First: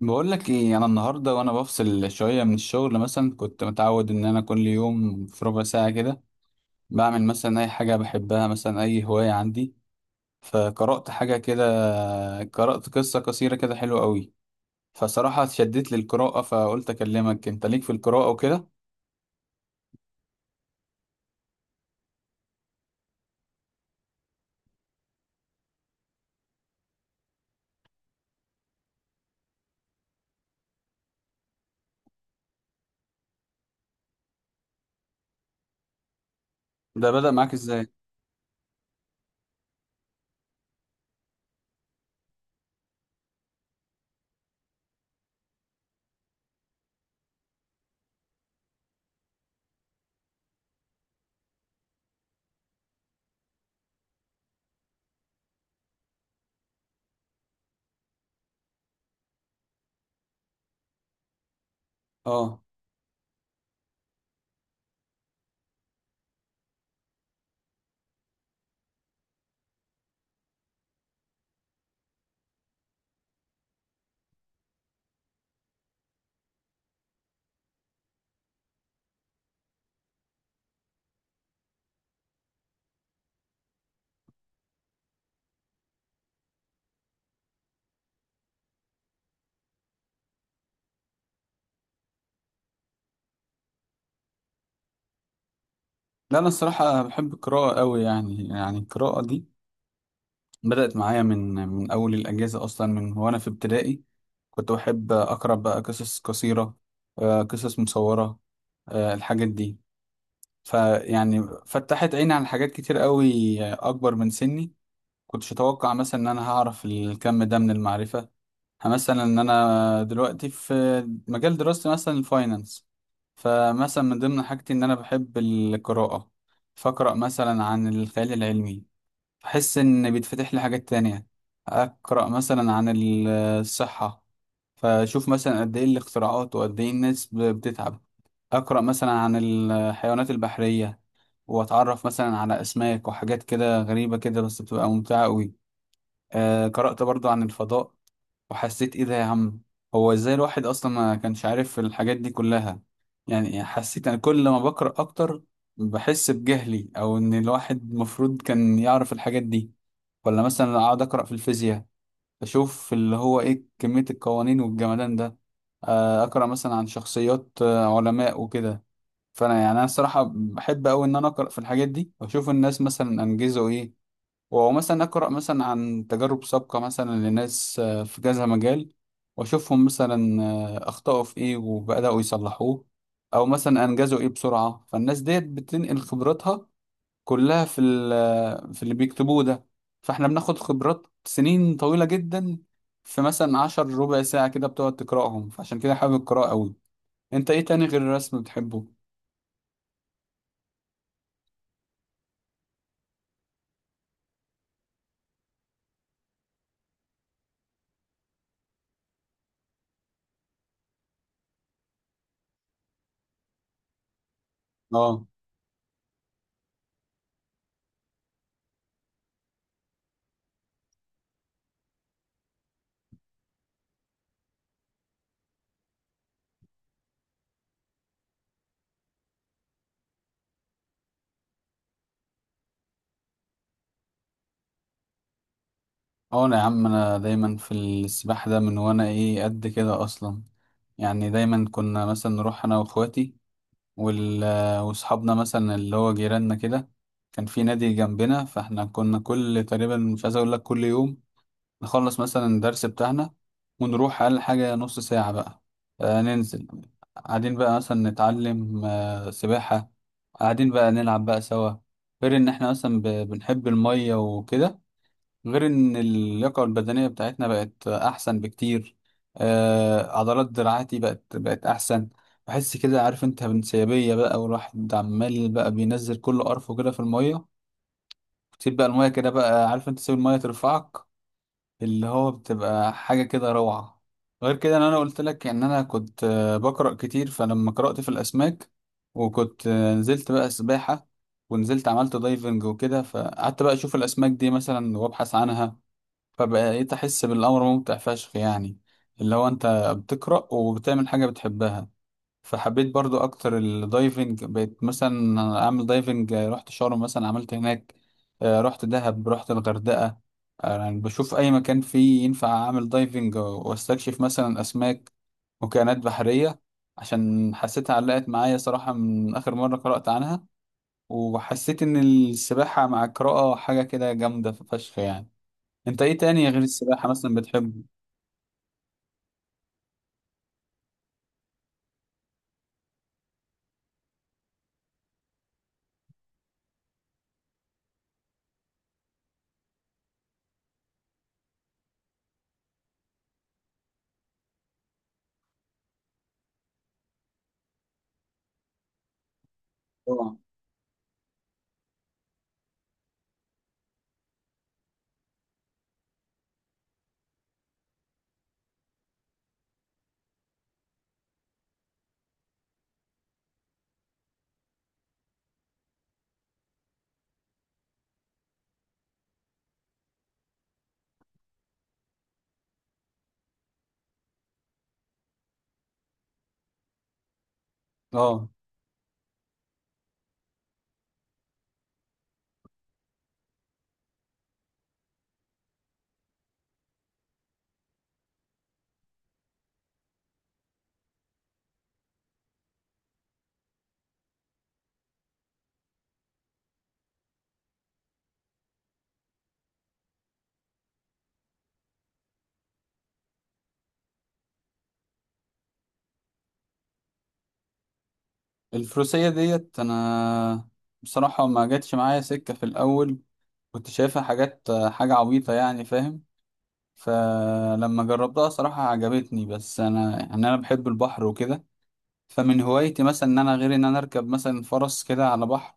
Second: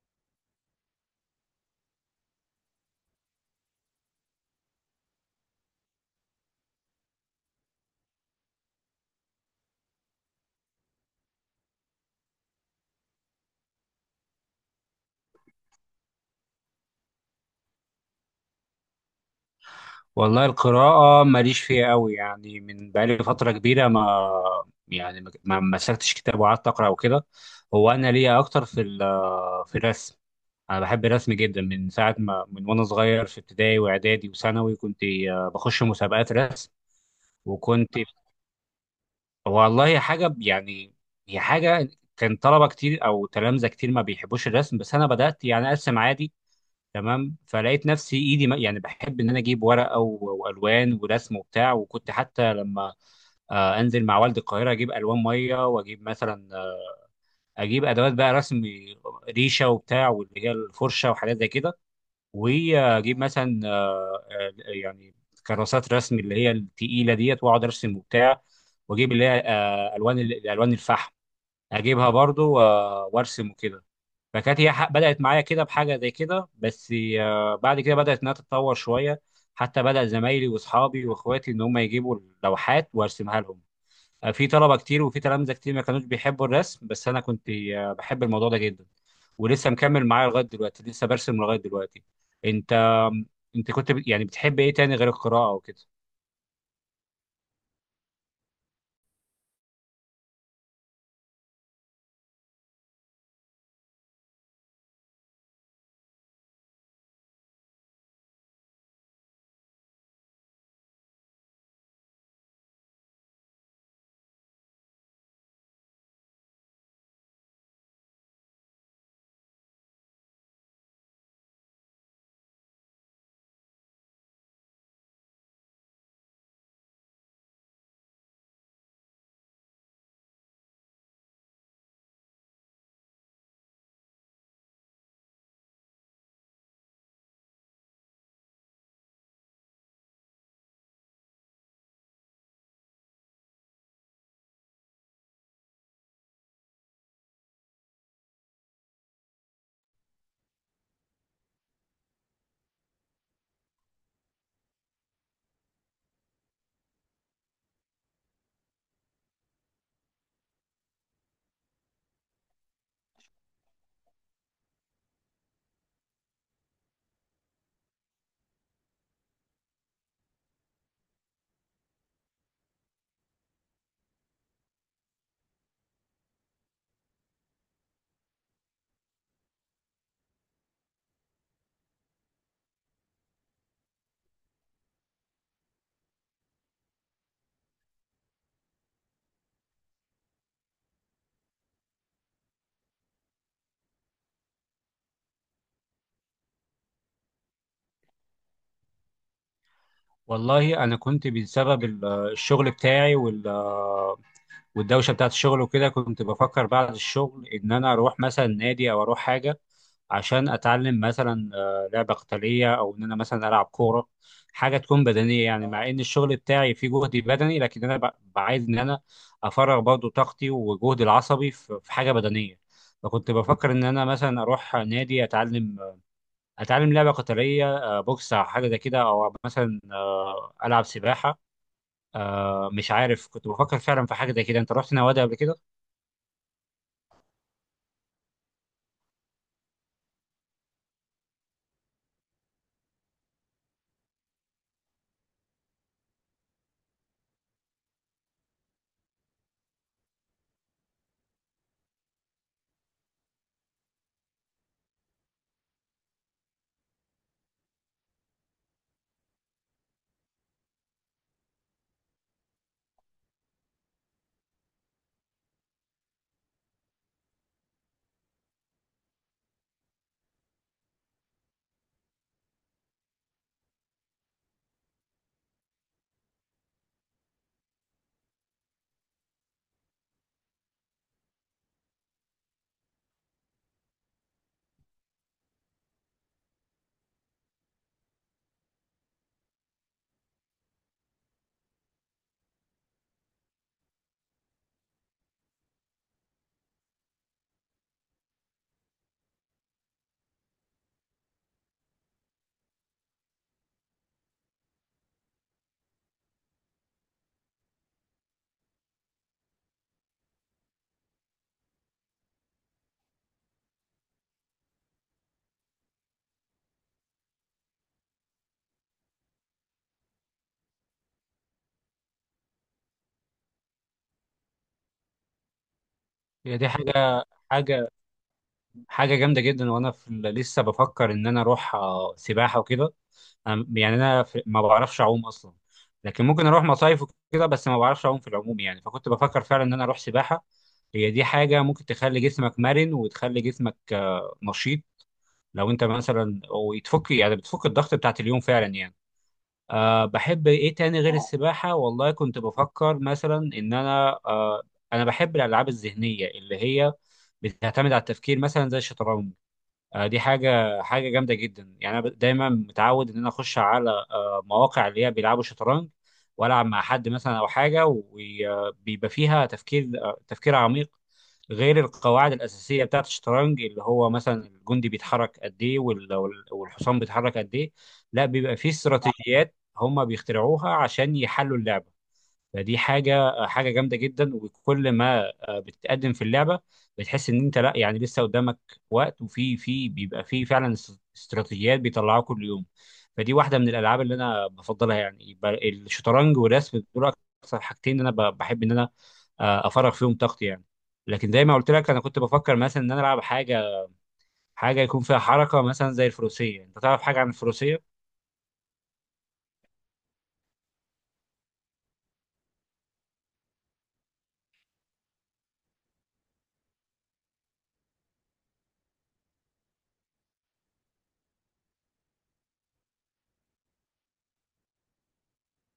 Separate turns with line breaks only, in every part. بقول لك ايه. انا النهارده وانا بفصل شويه من الشغل، مثلا كنت متعود ان انا كل يوم في ربع ساعه كده بعمل مثلا اي حاجه بحبها، مثلا اي هوايه عندي. فقرات حاجه كده قرات قصه قصيره كده حلوه قوي. فصراحه اتشدت للقراءه، فقلت اكلمك انت ليك في القراءه وكده.
والله القراءة ماليش فيها قوي. يعني من بقالي فترة كبيرة ما يعني ما مسكتش كتاب وقعدت أقرأ وكده. هو أنا ليا أكتر في في الرسم. أنا بحب الرسم جدا من ساعة ما وأنا صغير، في ابتدائي وإعدادي وثانوي كنت بخش مسابقات رسم.
ده بدأ معاك ازاي؟
وكنت والله حاجة يعني، هي حاجة، كان طلبة كتير أو تلامذة كتير ما بيحبوش الرسم، بس أنا بدأت يعني أرسم عادي. تمام، فلقيت نفسي ايدي يعني بحب ان انا اجيب ورقه والوان ورسم وبتاع. وكنت حتى لما انزل مع والد القاهره اجيب الوان ميه، واجيب مثلا اجيب ادوات بقى رسم، ريشه وبتاع واللي هي الفرشه وحاجات زي كده.
اه.
واجيب مثلا يعني كراسات رسم اللي هي التقيله ديت، واقعد ارسم وبتاع. واجيب اللي هي الالوان الفحم، اجيبها برضو وارسم وكده. فكانت هي بدأت معايا كده بحاجة زي كده بس. بعد كده بدأت إنها تتطور شوية، حتى بدأ زمايلي وأصحابي وإخواتي إن هم يجيبوا اللوحات وأرسمها لهم. في طلبة كتير وفي تلامذة كتير ما كانوش بيحبوا الرسم، بس أنا كنت بحب الموضوع ده جدا، ولسه مكمل معايا لغاية دلوقتي، لسه برسم لغاية دلوقتي. أنت أنت كنت يعني بتحب إيه تاني غير القراءة وكده؟
لا انا الصراحه بحب القراءه قوي، يعني القراءه دي بدأت معايا من أول الأجازة، أصلا من وأنا في ابتدائي كنت بحب أقرأ بقى قصص قصيرة، قصص مصورة، الحاجات دي. فيعني فتحت عيني على حاجات كتير قوي أكبر من سني. كنتش أتوقع مثلا إن أنا هعرف الكم ده من المعرفة، مثلا إن أنا دلوقتي في مجال دراستي مثلا الفاينانس. فمثلا من ضمن حاجتي إن أنا بحب القراءة، فأقرأ مثلا عن الخيال العلمي، بحس إن بيتفتح لي حاجات تانية. أقرأ مثلا عن الصحة، فأشوف مثلا قد إيه الاختراعات وقد إيه الناس بتتعب. أقرأ مثلا عن الحيوانات البحرية، وأتعرف مثلا على أسماك وحاجات كده غريبة كده، بس بتبقى ممتعة أوي. قرأت برضو عن الفضاء وحسيت ايه ده يا عم، هو ازاي الواحد اصلا ما كانش عارف الحاجات دي كلها؟ يعني حسيت انا كل ما بقرأ اكتر بحس بجهلي، او ان الواحد المفروض كان يعرف الحاجات دي. ولا مثلا اقعد اقرأ في الفيزياء، اشوف اللي هو ايه كمية القوانين والجمدان ده. اقرأ مثلا عن شخصيات علماء وكده. فانا يعني انا الصراحة بحب قوي ان انا اقرأ في الحاجات دي واشوف الناس مثلا انجزوا ايه. ومثلا أقرأ مثلا عن تجارب سابقة مثلا لناس في كذا مجال، وأشوفهم مثلا أخطأوا في إيه وبدأوا يصلحوه، أو مثلا أنجزوا إيه بسرعة. فالناس ديت بتنقل خبراتها كلها في في اللي بيكتبوه ده. فإحنا بناخد خبرات سنين طويلة جدا في مثلا عشر ربع ساعة كده بتقعد تقرأهم، فعشان كده حابب القراءة أوي. أنت إيه تاني غير الرسم بتحبه؟
والله أنا كنت بسبب الشغل بتاعي والدوشه بتاعت الشغل وكده، كنت بفكر بعد الشغل ان انا اروح مثلا نادي او اروح حاجه عشان اتعلم مثلا لعبه قتاليه، او ان انا مثلا العب كوره، حاجه تكون
آه.
بدنيه يعني. مع ان الشغل بتاعي فيه جهد بدني، لكن انا بعايز ان انا افرغ برضو طاقتي وجهدي العصبي في حاجه بدنيه. فكنت بفكر ان انا مثلا اروح نادي اتعلم، اتعلم لعبه قتاليه بوكس او حاجه زي كده، او مثلا العب سباحه. مش عارف، كنت بفكر فعلا في حاجه زي كده. انت رحت نوادي قبل كده؟
اه انا يا عم انا دايما في السباحة، ده من وانا ايه قد كده اصلا. يعني دايما كنا مثلا نروح انا واخواتي واصحابنا مثلا اللي هو جيراننا كده، كان في نادي جنبنا. فاحنا كنا كل تقريبا مش عايز اقول لك كل يوم نخلص مثلا الدرس بتاعنا ونروح اقل حاجة نص ساعة بقى. ننزل قاعدين بقى مثلا نتعلم سباحة، قاعدين بقى نلعب بقى سوا. غير ان احنا مثلا بنحب المية وكده، غير ان اللياقة البدنية بتاعتنا بقت احسن بكتير. عضلات دراعاتي بقت احسن. بحس كده عارف انت بانسيابية بقى، والواحد عمال بقى بينزل كل قرفه كده في المية، تسيب بقى المية كده بقى عارف انت تسيب المية ترفعك، اللي هو بتبقى حاجة كده روعة. غير كده ان انا قلت لك ان انا كنت بقرأ كتير، فلما قرأت في الاسماك وكنت نزلت بقى سباحة ونزلت عملت دايفنج وكده، فقعدت بقى اشوف الاسماك دي مثلا وابحث عنها. فبقيت أحس بالأمر ممتع فشخ يعني، اللي هو أنت بتقرأ وبتعمل حاجة بتحبها. فحبيت برضو أكتر الدايفنج، بقيت مثلا أعمل دايفنج رحت شرم مثلا عملت هناك، رحت دهب رحت الغردقة. يعني بشوف أي مكان فيه ينفع أعمل دايفنج وأستكشف مثلا أسماك وكائنات بحرية، عشان حسيتها علقت معايا صراحة من آخر مرة قرأت عنها. وحسيت إن السباحة مع القراءة حاجة كده جامدة فشخ يعني. انت ايه تاني
هي
غير
دي
السباحة
حاجة
مثلا بتحبه؟
حاجة حاجة جامدة جدا، وأنا في لسه بفكر إن أنا أروح سباحة وكده. يعني ما بعرفش أعوم أصلا، لكن ممكن أروح مصايف وكده، بس ما بعرفش أعوم في العموم يعني. فكنت بفكر فعلا إن أنا أروح سباحة، هي دي حاجة ممكن تخلي جسمك مرن وتخلي جسمك نشيط، لو أنت مثلا ويتفك يعني بتفك الضغط بتاعت اليوم فعلا يعني.
اه
بحب إيه تاني غير السباحة؟ والله كنت بفكر مثلا إن أنا بحب الألعاب الذهنية اللي هي بتعتمد على التفكير مثلا زي الشطرنج. دي حاجه جامده جدا، يعني انا دايما متعود ان انا اخش على مواقع اللي هي بيلعبوا شطرنج، والعب مع حد مثلا او حاجه، وبيبقى فيها تفكير عميق، غير القواعد الاساسيه بتاعت الشطرنج اللي هو مثلا الجندي بيتحرك قد ايه والحصان بيتحرك قد ايه. لا،
اه.
بيبقى فيه استراتيجيات هم بيخترعوها عشان يحلوا اللعبه. فدي حاجه جامده جدا، وكل ما بتتقدم في اللعبه بتحس ان انت لا، يعني لسه قدامك وقت، وفي بيبقى في فعلا استراتيجيات بيطلعوها كل يوم. فدي واحده من الالعاب اللي انا بفضلها، يعني يبقى الشطرنج والرسم دول اكثر حاجتين انا بحب ان انا افرغ فيهم طاقتي يعني. لكن زي ما قلت لك، انا كنت بفكر مثلا ان انا العب حاجه، حاجه يكون فيها حركه مثلا زي الفروسيه. انت تعرف حاجه عن الفروسيه؟
الفروسية ديت انا بصراحة ما جاتش معايا سكة في الاول، كنت شايفها حاجات حاجة عبيطة يعني فاهم. فلما جربتها صراحة عجبتني، بس انا يعني انا بحب البحر وكده. فمن هوايتي مثلا ان انا غير ان انا اركب مثلا فرس كده على بحر،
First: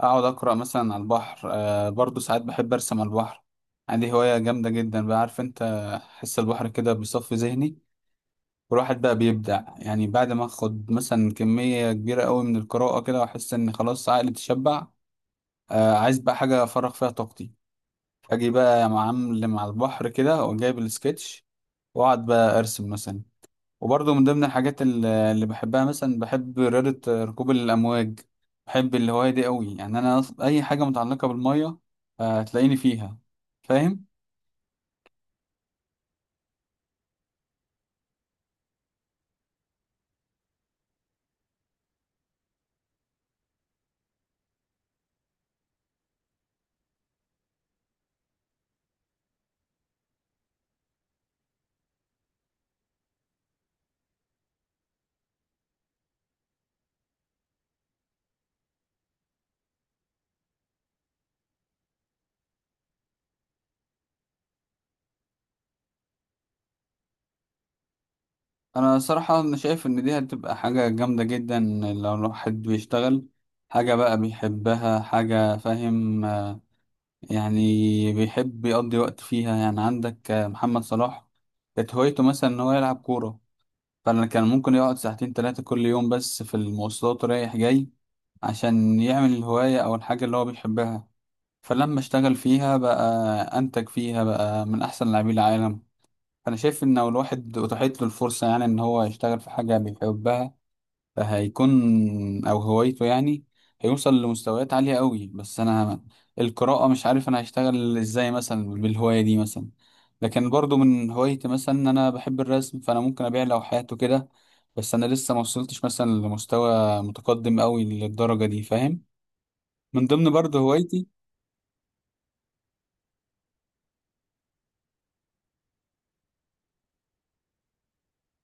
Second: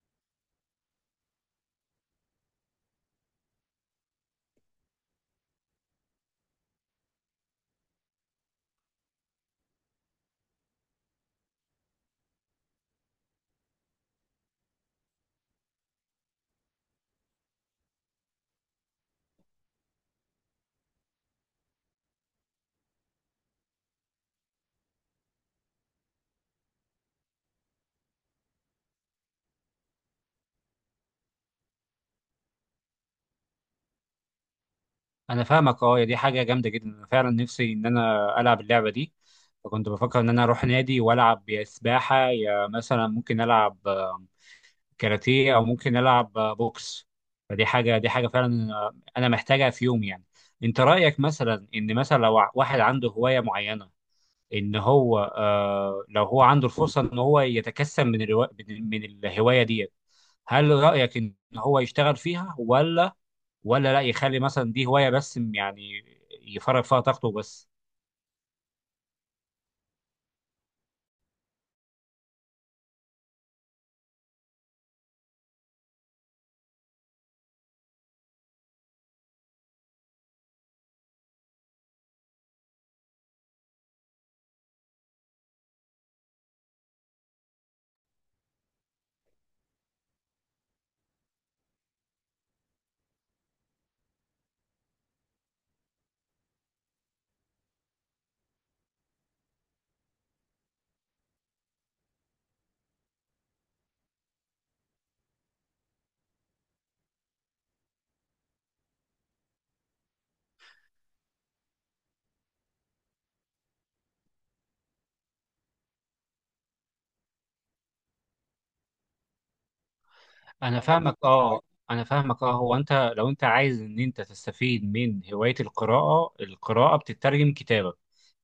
اقعد اقرا مثلا على البحر. برضو ساعات بحب ارسم على البحر، عندي هواية جامدة جدا بقى عارف انت. حس البحر كده بيصفي ذهني، والواحد بقى بيبدع يعني بعد ما اخد مثلا كمية كبيرة قوي من القراءة كده واحس ان خلاص عقلي اتشبع. عايز بقى حاجة افرغ فيها طاقتي، اجي بقى يا معلم مع البحر كده وجايب السكتش واقعد بقى ارسم مثلا. وبرضه من ضمن الحاجات اللي بحبها مثلا بحب رياضة ركوب الامواج، بحب الهواية دي قوي. يعني انا اي حاجة متعلقة بالمية هتلاقيني فيها فاهم.
انا فاهمك اه، دي حاجه جامده جدا. انا فعلا نفسي ان انا العب اللعبه دي، فكنت بفكر ان انا اروح نادي والعب يا سباحه يا مثلا ممكن العب كاراتيه، او ممكن العب بوكس. فدي حاجه فعلا انا محتاجها في يوم يعني. انت رايك مثلا ان مثلا لو واحد عنده هوايه معينه، ان هو آه لو هو عنده الفرصه ان هو يتكسب من الروا... من من الهوايه ديت، هل رايك ان هو يشتغل فيها، ولا لا يخلي مثلا دي هوايه بس يعني، يفرغ فيها طاقته بس؟
انا صراحة انا شايف ان دي هتبقى حاجة جامدة جدا لو الواحد بيشتغل حاجة بقى بيحبها، حاجة فاهم يعني بيحب يقضي وقت فيها. يعني عندك محمد صلاح كانت هوايته مثلا ان هو يلعب كورة، فانا كان ممكن يقعد ساعتين تلاتة كل يوم بس في المواصلات رايح جاي عشان يعمل الهواية او الحاجة اللي هو بيحبها. فلما اشتغل فيها بقى انتج فيها بقى من احسن لاعبي العالم. فانا شايف ان لو الواحد اتاحت له الفرصة يعني ان هو يشتغل في حاجة بيحبها هيكون او هوايته يعني، هيوصل لمستويات عالية قوي. بس انا القراءة مش عارف انا هشتغل ازاي مثلا بالهواية دي مثلا، لكن برضو من هوايتي مثلا ان انا بحب الرسم فانا ممكن ابيع لوحات وكده، بس انا لسه ما وصلتش مثلا لمستوى متقدم قوي للدرجة دي فاهم. من ضمن برضو
انا
هوايتي
فاهمك اه، انا فاهمك اه. هو انت لو انت عايز ان انت تستفيد من هوايه القراءه، القراءه بتترجم كتابه،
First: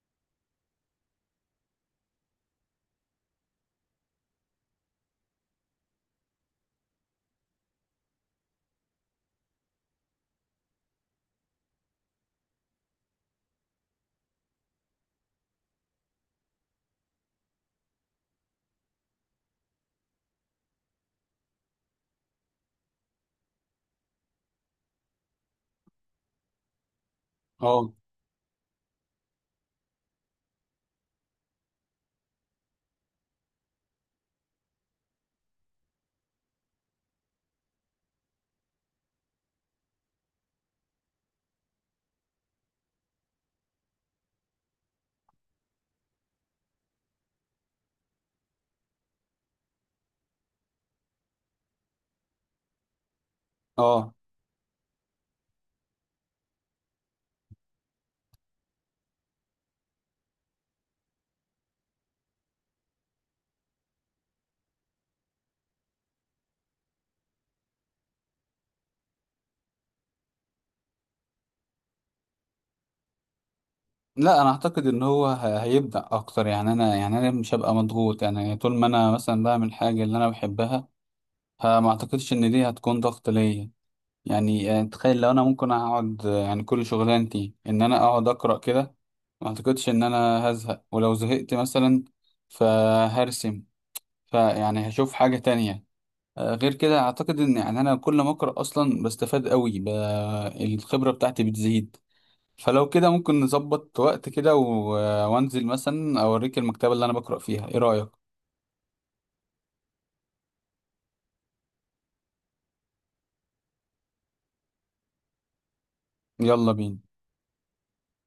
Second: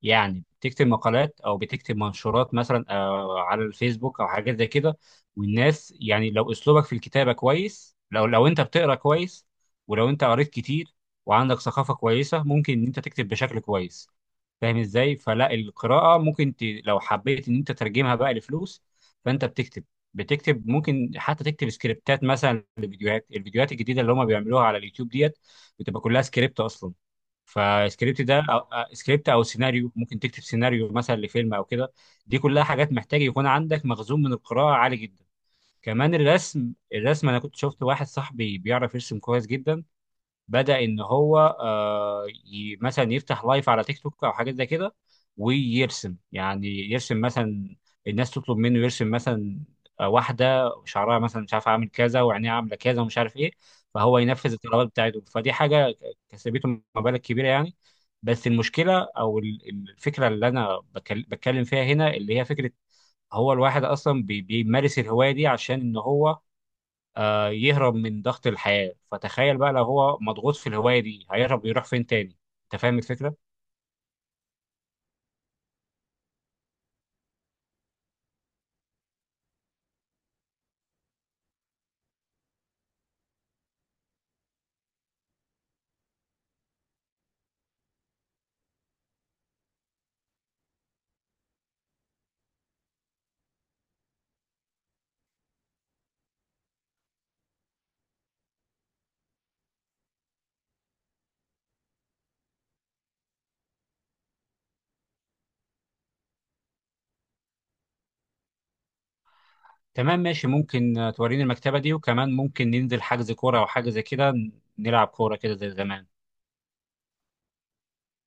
يعني بتكتب مقالات او بتكتب منشورات مثلا على الفيسبوك او حاجات زي كده. والناس يعني لو اسلوبك في الكتابه كويس، لو انت بتقرا كويس ولو انت قريت كتير وعندك ثقافه كويسه، ممكن ان انت تكتب بشكل كويس. فاهم ازاي؟ فلا، القراءه ممكن لو حبيت ان انت تترجمها بقى لفلوس، فانت بتكتب ممكن حتى تكتب سكريبتات مثلا لفيديوهات، الفيديوهات الجديده اللي هم بيعملوها على اليوتيوب ديت بتبقى كلها سكريبت اصلا.
اه
فالسكريبت ده سكريبت او سيناريو، ممكن تكتب سيناريو مثلا لفيلم او كده. دي كلها حاجات محتاج يكون عندك مخزون من القراءه عالي جدا. كمان الرسم، الرسم انا كنت شفت واحد صاحبي بيعرف يرسم كويس جدا، بدأ إن هو مثلا يفتح لايف على تيك توك أو حاجات زي كده، ويرسم يعني يرسم مثلا، الناس تطلب منه يرسم مثلا واحدة شعرها مثلا مش عارف عامل كذا وعينيها عاملة كذا ومش عارف إيه،
اه.
فهو ينفذ الطلبات بتاعته. فدي حاجة كسبته مبالغ كبيرة يعني. بس المشكلة أو الفكرة اللي أنا بتكلم فيها هنا، اللي هي فكرة هو الواحد أصلا بيمارس الهواية دي عشان إن هو يهرب من ضغط الحياة، فتخيل بقى لو هو مضغوط في الهواية دي هيهرب يروح فين تاني؟ انت فاهم الفكرة؟
لا انا اعتقد ان هو هيبدأ اكتر. يعني انا يعني انا مش هبقى مضغوط يعني طول ما انا مثلا بعمل حاجة اللي انا بحبها، فما اعتقدش ان دي هتكون ضغط ليا. يعني تخيل لو انا ممكن اقعد يعني كل شغلانتي ان انا اقعد اقرا كده، ما اعتقدش ان انا هزهق، ولو زهقت مثلا فهرسم، فيعني هشوف حاجة تانية. غير كده اعتقد ان يعني انا كل ما اقرا اصلا بستفاد قوي الخبرة بتاعتي بتزيد. فلو كده ممكن نظبط وقت كده و... آه، وانزل مثلا اوريك المكتبة اللي انا بقرا فيها، ايه رأيك؟
تمام، ماشي. ممكن توريني المكتبة دي، وكمان ممكن ننزل حجز كورة او حاجة زي كده، نلعب كورة كده زي زمان.
يلا بينا.